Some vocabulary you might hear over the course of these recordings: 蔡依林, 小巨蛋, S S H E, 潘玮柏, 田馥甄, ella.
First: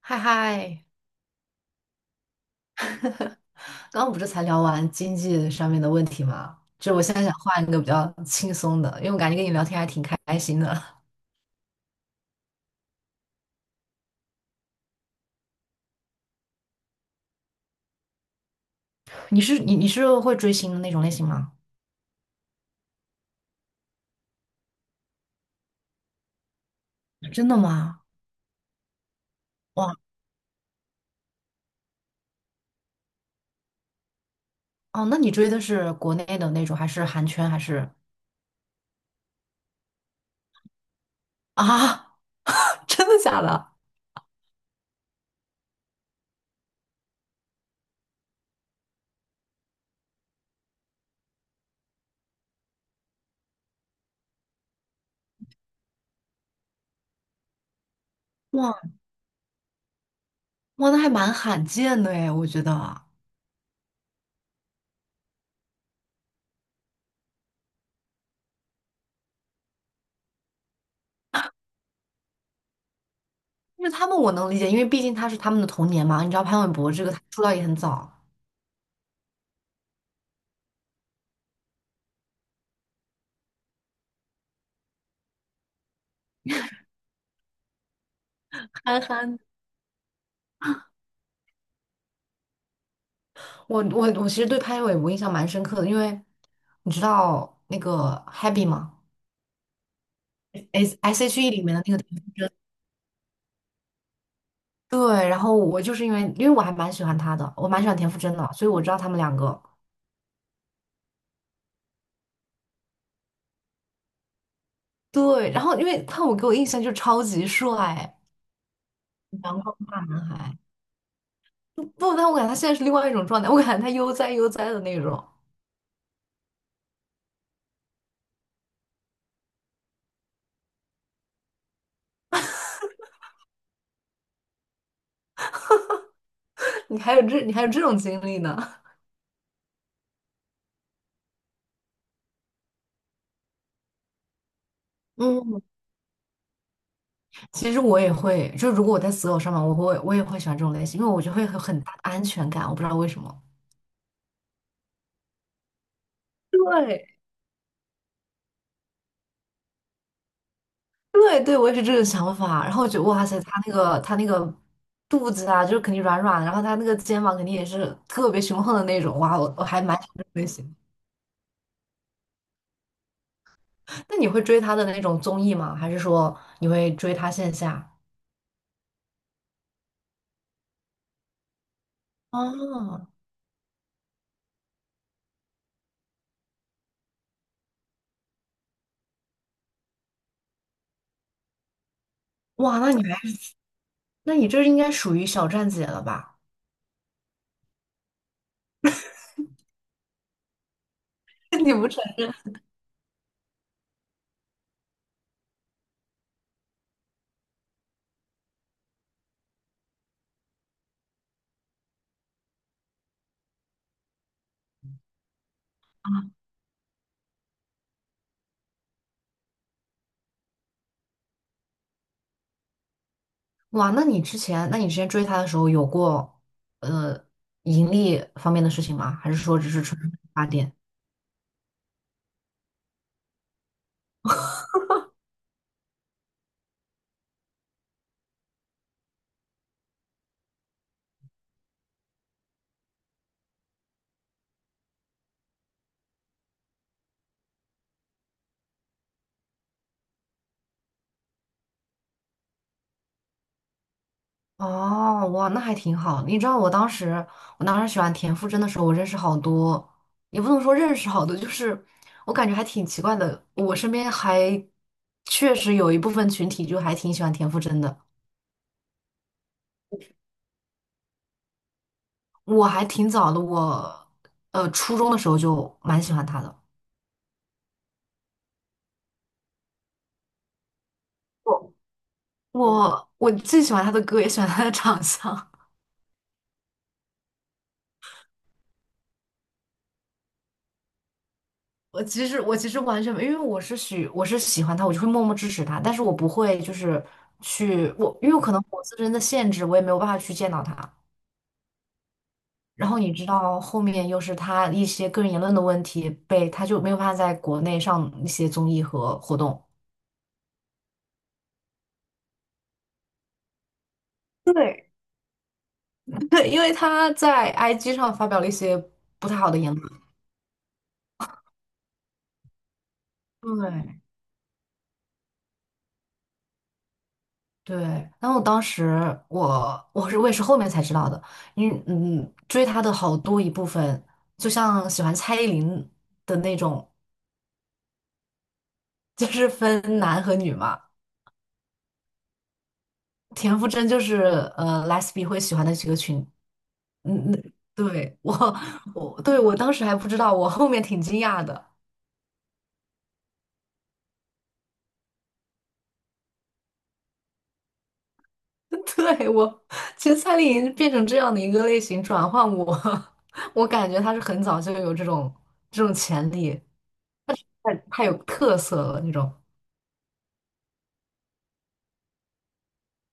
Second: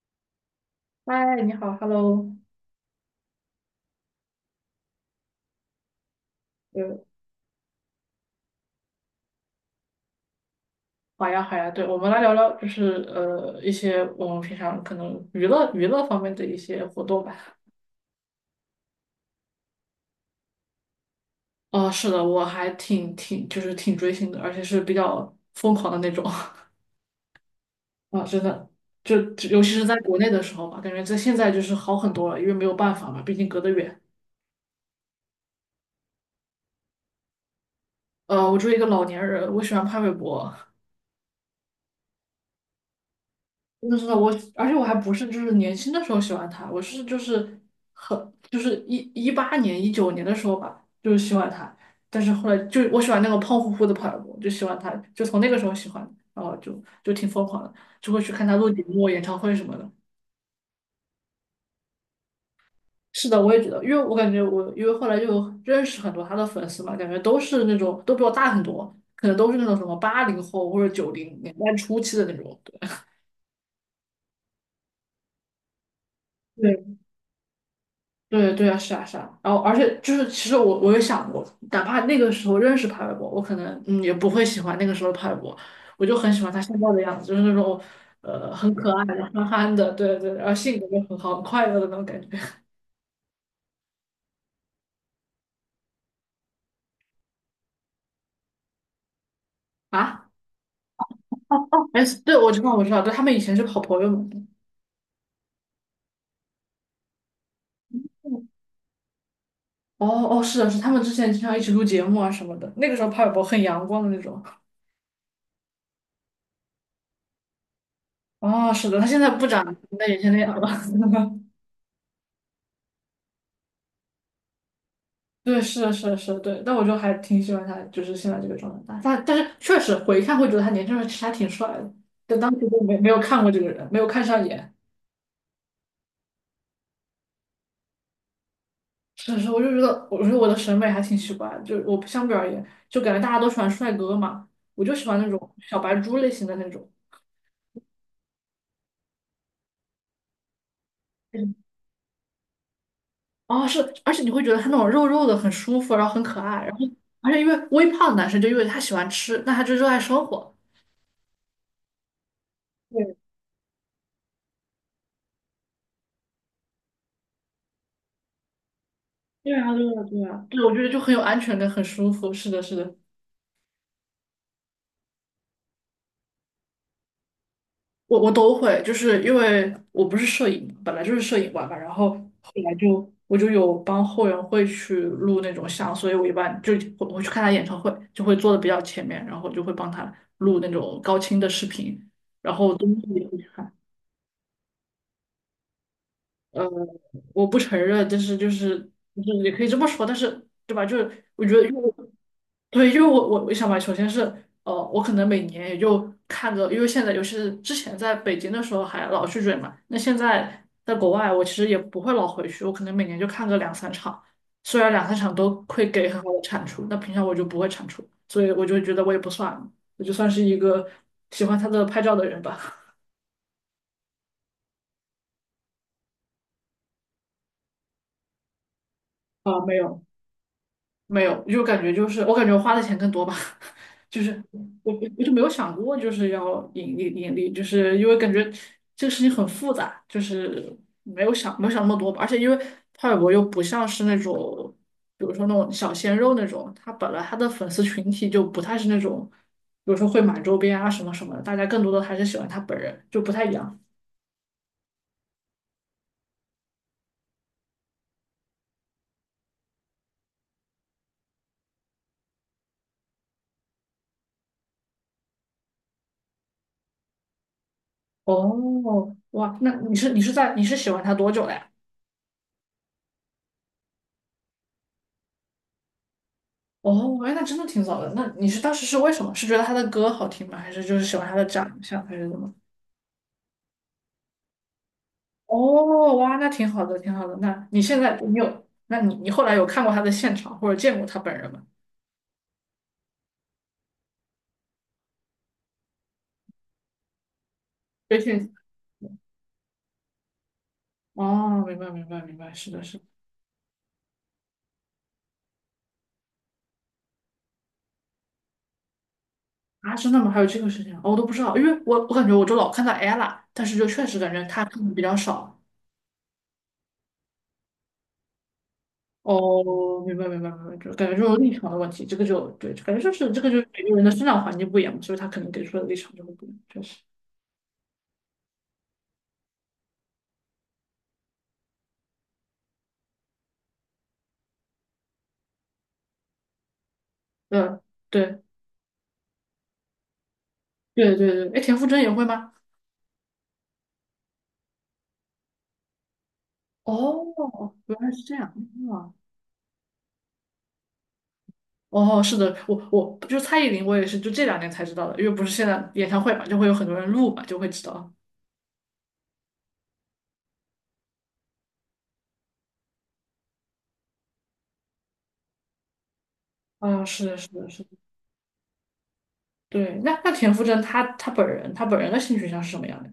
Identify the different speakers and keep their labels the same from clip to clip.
Speaker 1: 嗨嗨，
Speaker 2: 嗨，你好，Hello，
Speaker 1: 刚刚不是才聊完经济上面的问题吗？就
Speaker 2: 呃，
Speaker 1: 我现在想换一个比较轻松的，因为我感觉跟你聊天还挺开心的。
Speaker 2: 好呀，好呀，对，我们来聊聊，就是一些我们平常可能娱乐娱乐方面的一些活动吧。
Speaker 1: 你是会追星的那种类型吗？
Speaker 2: 啊、是的，我还挺就是挺追星的，而且是比较疯狂的那种。
Speaker 1: 真的吗？
Speaker 2: 啊，真的，就尤其是在
Speaker 1: 哇
Speaker 2: 国内的时候吧，感觉在现在就是好很多了，因为没有办法嘛，毕竟隔得远。
Speaker 1: 哦，那你追的是国内的那种，还是韩圈，还是
Speaker 2: 我作为一个老年人，我喜欢潘玮柏，
Speaker 1: 啊？真的假的？
Speaker 2: 真的真的我，而且我还不是就是年轻的时候喜欢他，我是就是很就是一八年19年的时候吧，就是喜欢他，但是后来就我喜欢那个胖乎乎的跑步，就喜欢他，就从那个时候喜欢，然后就挺疯狂的，就会去看他录
Speaker 1: 哇
Speaker 2: 节目、演唱会什么的。
Speaker 1: 哇，那还蛮罕见的诶，我觉得啊。
Speaker 2: 是的，我也觉得，因为我感觉我因为后来就有认识很多他的粉丝嘛，感觉都是那种都比我大很多，可能都是那种什么80后或者90年代初期的那种。
Speaker 1: 因为他们我能理解，因为毕竟他是他们的童年嘛。你知道潘玮柏
Speaker 2: 对
Speaker 1: 这个他出道也很早。
Speaker 2: 对对啊，是啊是啊，然后而且就是，其实我也想过，哪怕那个时候认识帕玮柏，我可能也不会喜欢那个时候的帕玮柏，我就很喜欢他现在的样子，就是那种很可
Speaker 1: 憨
Speaker 2: 爱的
Speaker 1: 憨
Speaker 2: 憨憨的，对对，然后性格又很好，很快乐的那种感觉
Speaker 1: 我其实对潘玮柏我印象蛮深刻的，因为你知道那个 Happy 吗
Speaker 2: 啊。
Speaker 1: ？S S H E 里面的那
Speaker 2: 哎，
Speaker 1: 个
Speaker 2: 对，我知道我知道，对，他们以前是好朋友嘛。
Speaker 1: 对，然后我就是因为我还蛮喜欢他的，我蛮喜欢田馥甄的，所以我知道他们两个。
Speaker 2: 哦哦，是的是的，他们之前经常一起录节目啊什么的，那个时候帕玮柏很阳光的那种。
Speaker 1: 对，然后因为潘我给我印象就超级帅，
Speaker 2: 哦，是的，他现在不
Speaker 1: 阳
Speaker 2: 长
Speaker 1: 光大
Speaker 2: 那以
Speaker 1: 男
Speaker 2: 前那样
Speaker 1: 孩。
Speaker 2: 了。
Speaker 1: 不，但我感觉他现在是另外一种状态，我感觉他悠哉悠哉的那种。
Speaker 2: 对，是的，是的，是的，对，但我就还挺喜欢他，就是现在这个状态。但是确实回看会觉得他年轻时候其实还挺帅的，但当时就没有看过这个人，没有看上眼。
Speaker 1: 你还有这种经历呢？
Speaker 2: 是是，我就觉得，我觉得我的审美还挺奇怪的，就我不相比而言，就感觉大家都喜欢帅哥嘛，我就喜欢 那种
Speaker 1: 嗯，
Speaker 2: 小白猪类型的那种。
Speaker 1: 其实我也会，就如果我在择偶上面，我也会喜欢这种类型，因为我就会有
Speaker 2: 嗯
Speaker 1: 很大的安全感，我不知道为什么。
Speaker 2: 哦，是，而且你会觉得他那种肉肉的很舒服，然后很可爱，然后
Speaker 1: 对，
Speaker 2: 而且因为微胖男生就因为他喜欢吃，那他就热爱生活。
Speaker 1: 对对，我也是这个想法。然后我觉得，
Speaker 2: 对，
Speaker 1: 哇塞，他那个肚子啊，就是肯定软软的，然后他那个肩膀肯定也是特别雄横的那种。哇，我
Speaker 2: 对
Speaker 1: 我
Speaker 2: 啊，
Speaker 1: 还
Speaker 2: 对
Speaker 1: 蛮
Speaker 2: 啊，
Speaker 1: 喜欢这
Speaker 2: 对
Speaker 1: 种
Speaker 2: 啊，
Speaker 1: 类
Speaker 2: 对，我
Speaker 1: 型。
Speaker 2: 觉得就很有安全感，很舒服。是的，是的。
Speaker 1: 那你会追他的那种综艺吗？还是说你会追他线下？
Speaker 2: 我都会，就是因为我不是摄影嘛本来就是摄影馆嘛，然后后来
Speaker 1: 哦，
Speaker 2: 就我就有帮后援会去录那种像，所以我一般就我去看他演唱会，就会坐的比较前面，然后就会帮他录那种高清的视频，然后
Speaker 1: 哇，
Speaker 2: 东
Speaker 1: 那你
Speaker 2: 西
Speaker 1: 还
Speaker 2: 也会看。
Speaker 1: 那你这应该属于小站姐了吧？
Speaker 2: 呃，我不承认，但是就是也可以这么说，但是对吧？就是我觉 得
Speaker 1: 你
Speaker 2: 因为，
Speaker 1: 不是？
Speaker 2: 我，对，因为我想吧，首先是我可能每年也就看个，因为现在尤其是之前在北京的时候还老去追嘛，那现在在国外，我其实也不会老回去，我可能每年就看个两三场，虽然两三场都会给很好的产出，那平常我就不会产出，所以我就觉得我也不算，我就算是一个喜欢他的拍照的人吧。
Speaker 1: 哇，那你之前追他的时候有过呃盈利方面的事情吗？还是说
Speaker 2: 啊、
Speaker 1: 只
Speaker 2: 没
Speaker 1: 是纯
Speaker 2: 有。
Speaker 1: 发电？
Speaker 2: 没有，就感觉就是我感觉我花的钱更多吧，就是我就没有想过就是要盈利盈利，就是因为感觉这个事情很复杂，就是没有想那么多吧，而且因为派尔博又不像是那种，比如说那种小鲜肉那种，他本来他的粉丝群体就不太是那种，比如说会买周边啊什么什么的，大家更多的还是喜欢他本人，就不太一样。
Speaker 1: 哦，哇，那还挺好。你知道我当时，我当时喜欢田馥甄的时候，我认识好多，也不能说认识好多，就是我感觉还挺奇怪的。我身边还确实有一部分群体就还挺喜欢田馥甄的。
Speaker 2: 哦，哇，那你是喜欢他多久了呀？
Speaker 1: 我还挺早的，我初中的时候就蛮喜欢他的。
Speaker 2: 哦，哎，那真的挺早的。那你是当时是为什么？是觉得他的歌好听吗？还是就是喜欢他的
Speaker 1: 我
Speaker 2: 长相，还是怎么？
Speaker 1: 我既喜欢他的歌，也喜欢他的长相。
Speaker 2: 哦，哇，那挺好的，挺好的。那你现在你有，那你后来有看过他的现场或者见过他本人吗？
Speaker 1: 我其实完全没，因为我是喜欢他，我就会默默支持他，但是我不会就是去我，
Speaker 2: 微
Speaker 1: 因为我可
Speaker 2: 信。
Speaker 1: 能我自身的限制，我也没有办法去见到他。
Speaker 2: 哦，明白，明白，明白，是的，
Speaker 1: 然
Speaker 2: 是
Speaker 1: 后
Speaker 2: 的。
Speaker 1: 你知道后面又是他一些个人言论的问题被，他就没有办法在国内上一些综艺和活动，
Speaker 2: 啊，真的吗？还有这个事情啊哦我都不知道，因为我感觉我就老看到 ella，但是就确实感觉他看
Speaker 1: 对，
Speaker 2: 的比较少。
Speaker 1: 对，因为他在 IG 上发表了一些不太好的言
Speaker 2: 哦，
Speaker 1: 论。
Speaker 2: 明白，明白，明白，就感觉这种立场的问题，这个就对，感觉就是这个就是每个
Speaker 1: 对，
Speaker 2: 人的生长环境不一样嘛，所以他可能给出的立场就会不一样，确实。
Speaker 1: 对，然后当时我也是后面才知道的，因为嗯追他的好多一部分，就像喜欢蔡依林的那种，
Speaker 2: 嗯，对，
Speaker 1: 就是分男和女嘛。
Speaker 2: 对对对，哎，田馥甄也会吗？
Speaker 1: 田馥甄就是Lesbi 会喜欢的几个群，嗯嗯，
Speaker 2: 哦，原来
Speaker 1: 对
Speaker 2: 是
Speaker 1: 我
Speaker 2: 这样啊！
Speaker 1: 我对我当时还不知道，我后面挺惊讶的。
Speaker 2: 哦，是的，我就蔡依林，我也是就这两年才知道的，因为不是现在演唱会嘛，就会有很多人录嘛，就会知道。
Speaker 1: 对我，其实蔡依林变成这样的一个类型转换我，我感觉她是很早就有这种潜力，
Speaker 2: 啊，是的，是的，
Speaker 1: 太
Speaker 2: 是的，
Speaker 1: 太有特色了那种。
Speaker 2: 对。那田馥甄她本人的性取向是什么样的？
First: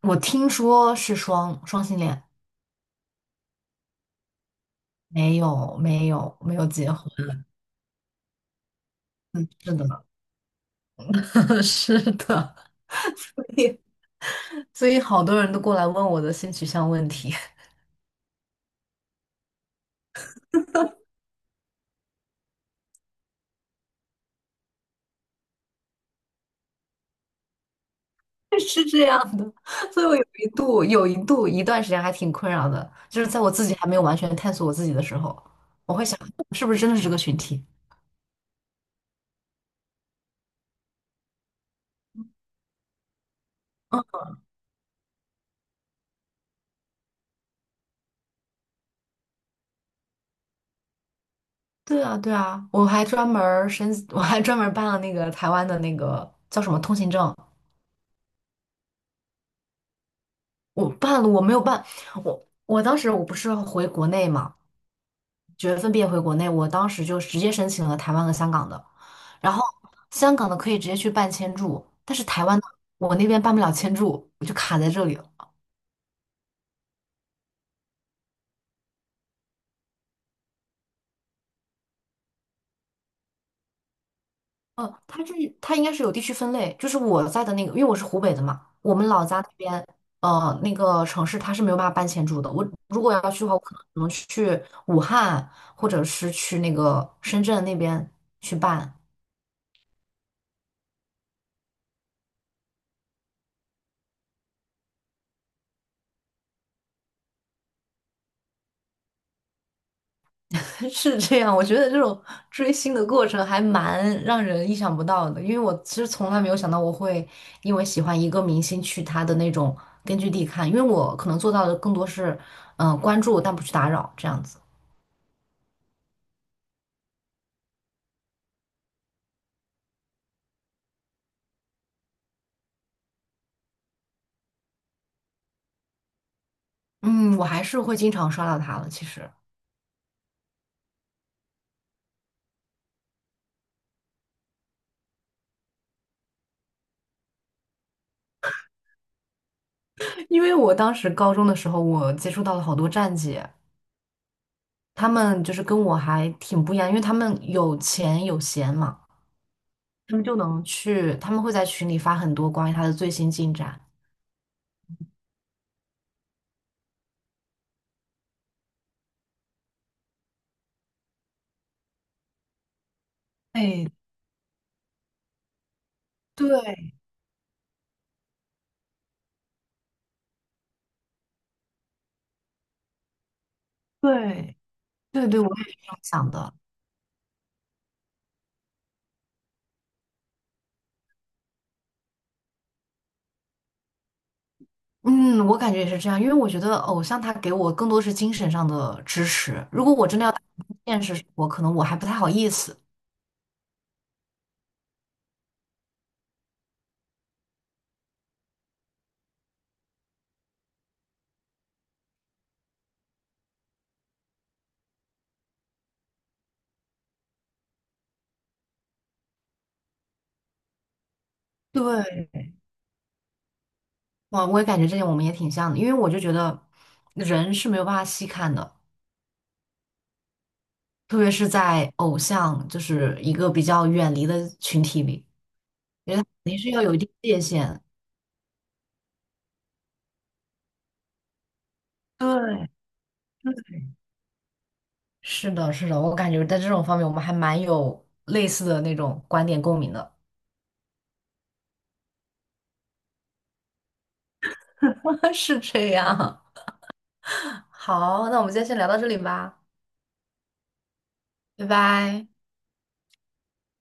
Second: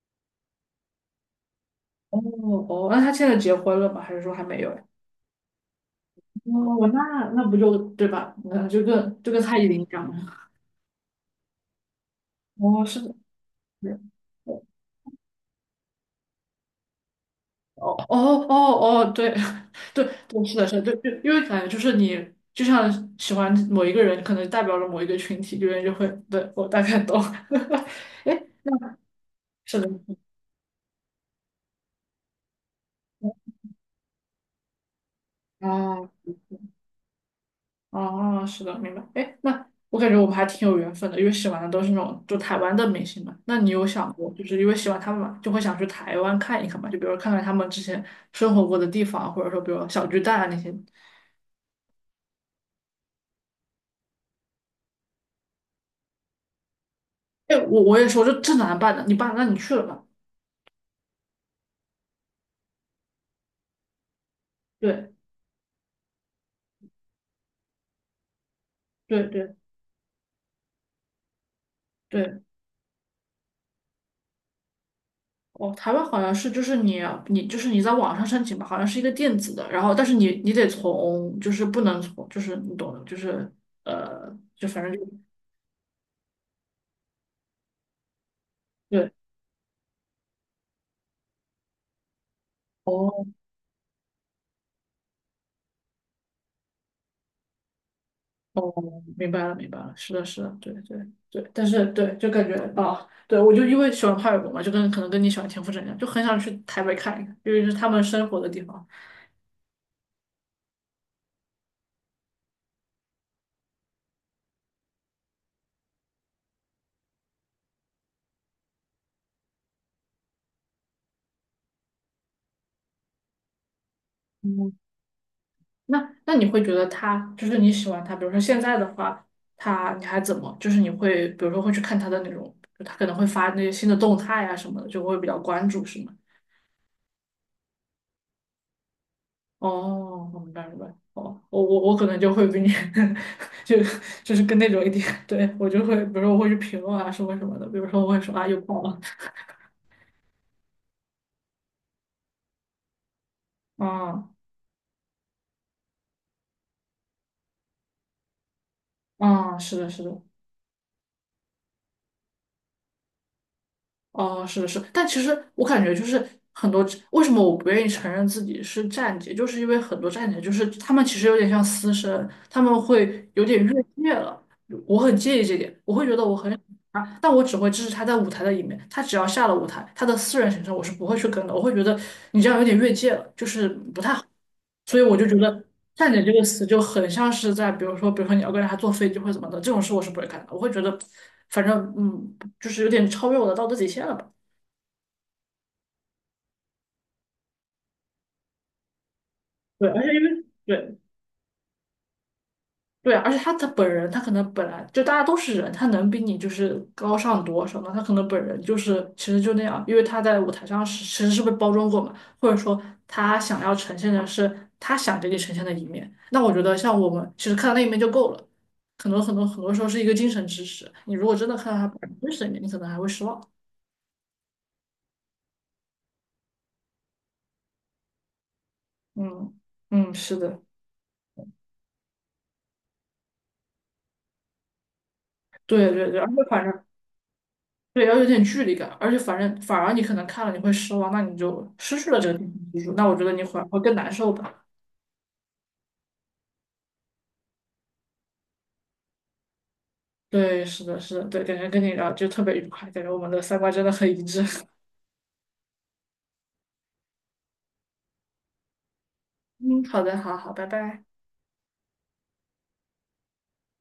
Speaker 1: 我听说是双双性
Speaker 2: 哦
Speaker 1: 恋，
Speaker 2: 哦，那她现在结婚了吗？还是说还没有呀？
Speaker 1: 没有
Speaker 2: 哦，
Speaker 1: 结
Speaker 2: 那
Speaker 1: 婚，
Speaker 2: 不就对吧？那就跟
Speaker 1: 嗯
Speaker 2: 蔡依
Speaker 1: 是
Speaker 2: 林一
Speaker 1: 的，
Speaker 2: 样嘛。
Speaker 1: 是的，
Speaker 2: 哦，是的，
Speaker 1: 所以
Speaker 2: 是的。
Speaker 1: 所以好多人都过来问我的性取向问题，
Speaker 2: 哦哦哦哦，对。 对对，是的，是的，对，就因为感觉就是你就像喜欢某一个人，可能代表了某一个群体，有人就会，对，我大概懂。哎，
Speaker 1: 是这样的，
Speaker 2: 是的，
Speaker 1: 所以我有一度一段时间还挺困扰的，就是在我自己还没有完全探索我自己的时候，我会
Speaker 2: 哦
Speaker 1: 想是不是真的是这个群体？
Speaker 2: 哦，是的，明白。哎，那我感觉我们还挺有缘分的，因为喜欢的都是那种就台湾的明星嘛。那你有
Speaker 1: 嗯，
Speaker 2: 想过，就是因为喜欢他们嘛，就会想去台湾看一看嘛？就比如看看他们之前生活过的地方，或者说比如小巨蛋啊那些。
Speaker 1: 对啊对啊，我还专门儿申，我还专门儿办了那个台湾的那个叫什么通行证，
Speaker 2: 哎，我也说，就这哪能办呢？你办，那你去了吧？
Speaker 1: 我办了，我没有办，我当时我不是回国内嘛。
Speaker 2: 对
Speaker 1: 九月份毕业回国内，我当时就直接申请了台湾和香港的，
Speaker 2: 对
Speaker 1: 然
Speaker 2: 对
Speaker 1: 后香港的可以直接去办签注，但是台
Speaker 2: 对。
Speaker 1: 湾的我那边办不了签注，我就卡在这里了。
Speaker 2: 哦，台湾好像是就是你你在网上申请吧，好像是一个电子的，然后但是你得从就是不能从就是你懂的，就是就反正
Speaker 1: 嗯，
Speaker 2: 就
Speaker 1: 它应该是有地区分类，就是我在的那个，因为我是湖北的嘛，我们老
Speaker 2: 对。
Speaker 1: 家那边，那个城市它是没有办法办签注的。我如果
Speaker 2: 哦
Speaker 1: 要去的话，我可能只能去武汉，或者是去那个深圳那边去
Speaker 2: 哦，
Speaker 1: 办。
Speaker 2: 明白了明白了，是的是的，对对对，但是对就感觉啊，对我就因为喜欢潘玮滨嘛，就跟可能跟你喜欢田馥甄一样，就很想去台北看一看，因为是他们生活的地方。
Speaker 1: 是这样，我觉得这种追星的过程还蛮让人意想不到的，因为我其实从来没有想到我会因为喜欢一个明星去他的那种根据地看，因为我可能做到的更多是，嗯、关注但不去打扰这样子。
Speaker 2: 嗯。那你会觉得他就是你喜欢他，比如说现在的话，他你还怎么？就是你会比如说会去看他的那种，就他可能会发那些新的动态啊什么的，就会比较关注，是吗？
Speaker 1: 嗯，我还是会经常刷到他的，其实，
Speaker 2: 哦，我明白明白。哦，我可能就会比你 就就是跟那种一点，对我就会，比如说我会去评论啊，什么什么的，比如说我会说啊又爆了，
Speaker 1: 因为我当时高中的时候，我接触到了好多站姐，
Speaker 2: 嗯
Speaker 1: 他们就是跟我还挺不一样，因为他们有钱有闲嘛，
Speaker 2: 嗯，是的是
Speaker 1: 他
Speaker 2: 的，
Speaker 1: 们就能去，他们会在群里发很多关于他的最新进展。
Speaker 2: 哦，是的，是的但其实我感觉就是很多，为什么我不愿意承认自己是站姐，就是因为很多站姐就是他们其实有点像私生，他们会有点越
Speaker 1: 哎，
Speaker 2: 界了，我很介意这点，我会觉得我很
Speaker 1: 对，
Speaker 2: 啊，但我只会支持他在舞台的一面。他只要下了舞台，他的私人行程我是不会去跟的。我会觉得你这样有点越界了，就是不太好。
Speaker 1: 对
Speaker 2: 所以我就
Speaker 1: 对
Speaker 2: 觉
Speaker 1: 对，我也
Speaker 2: 得
Speaker 1: 是这样
Speaker 2: “站点”
Speaker 1: 想
Speaker 2: 这个
Speaker 1: 的。
Speaker 2: 词就很像是在，比如说，比如说你要跟人家坐飞机或者怎么的，这种事我是不会干的。我会觉得，反正就是有点超越我的道德底线了吧？
Speaker 1: 嗯，我感觉也是这样，因为我觉得偶像他给我更多是精神上的支持。如
Speaker 2: 对，
Speaker 1: 果
Speaker 2: 而
Speaker 1: 我
Speaker 2: 且
Speaker 1: 真
Speaker 2: 因
Speaker 1: 的要打
Speaker 2: 为
Speaker 1: 入
Speaker 2: 对，
Speaker 1: 现实生活，可能我还不太好意思。
Speaker 2: 对啊而且他本人，他可能本来就大家都是人，他能比你就是高尚多少呢？他可能本人就是其实就那样，因为他在舞台上是其实是被包装过嘛，或者说他想要呈现的是他想给你呈现的一面。那我觉得像我们其实看到那一面就够了，很多很多很多时候是一个精神支持。你如果真的看到他本人真实
Speaker 1: 对，
Speaker 2: 的一面，你可能还会失望。
Speaker 1: 我也感觉这点我们也挺像的，因为我就觉得人是没有办法细看的，
Speaker 2: 嗯嗯，是的，
Speaker 1: 特别是在偶像就是一个比较远离的群体里，
Speaker 2: 对对
Speaker 1: 觉
Speaker 2: 对，
Speaker 1: 得
Speaker 2: 而
Speaker 1: 肯
Speaker 2: 且
Speaker 1: 定
Speaker 2: 反
Speaker 1: 是要
Speaker 2: 正。
Speaker 1: 有一定界限。
Speaker 2: 对，要有点距离感，而且反正反而你可能看了你会失望，那你就失去了这个电
Speaker 1: 对，
Speaker 2: 影技术，那我觉得你会
Speaker 1: 对，
Speaker 2: 更难受吧。
Speaker 1: 是的，是的，我感觉在这种方面我们还蛮有类似的那种观点共鸣的。
Speaker 2: 对，是的，是的，对，感觉跟你聊就特别愉快，感觉我们的三观真的很一致。
Speaker 1: 是这样。好，那我们今天先聊到这里吧，
Speaker 2: 嗯，好的，好好，拜拜。
Speaker 1: 拜拜。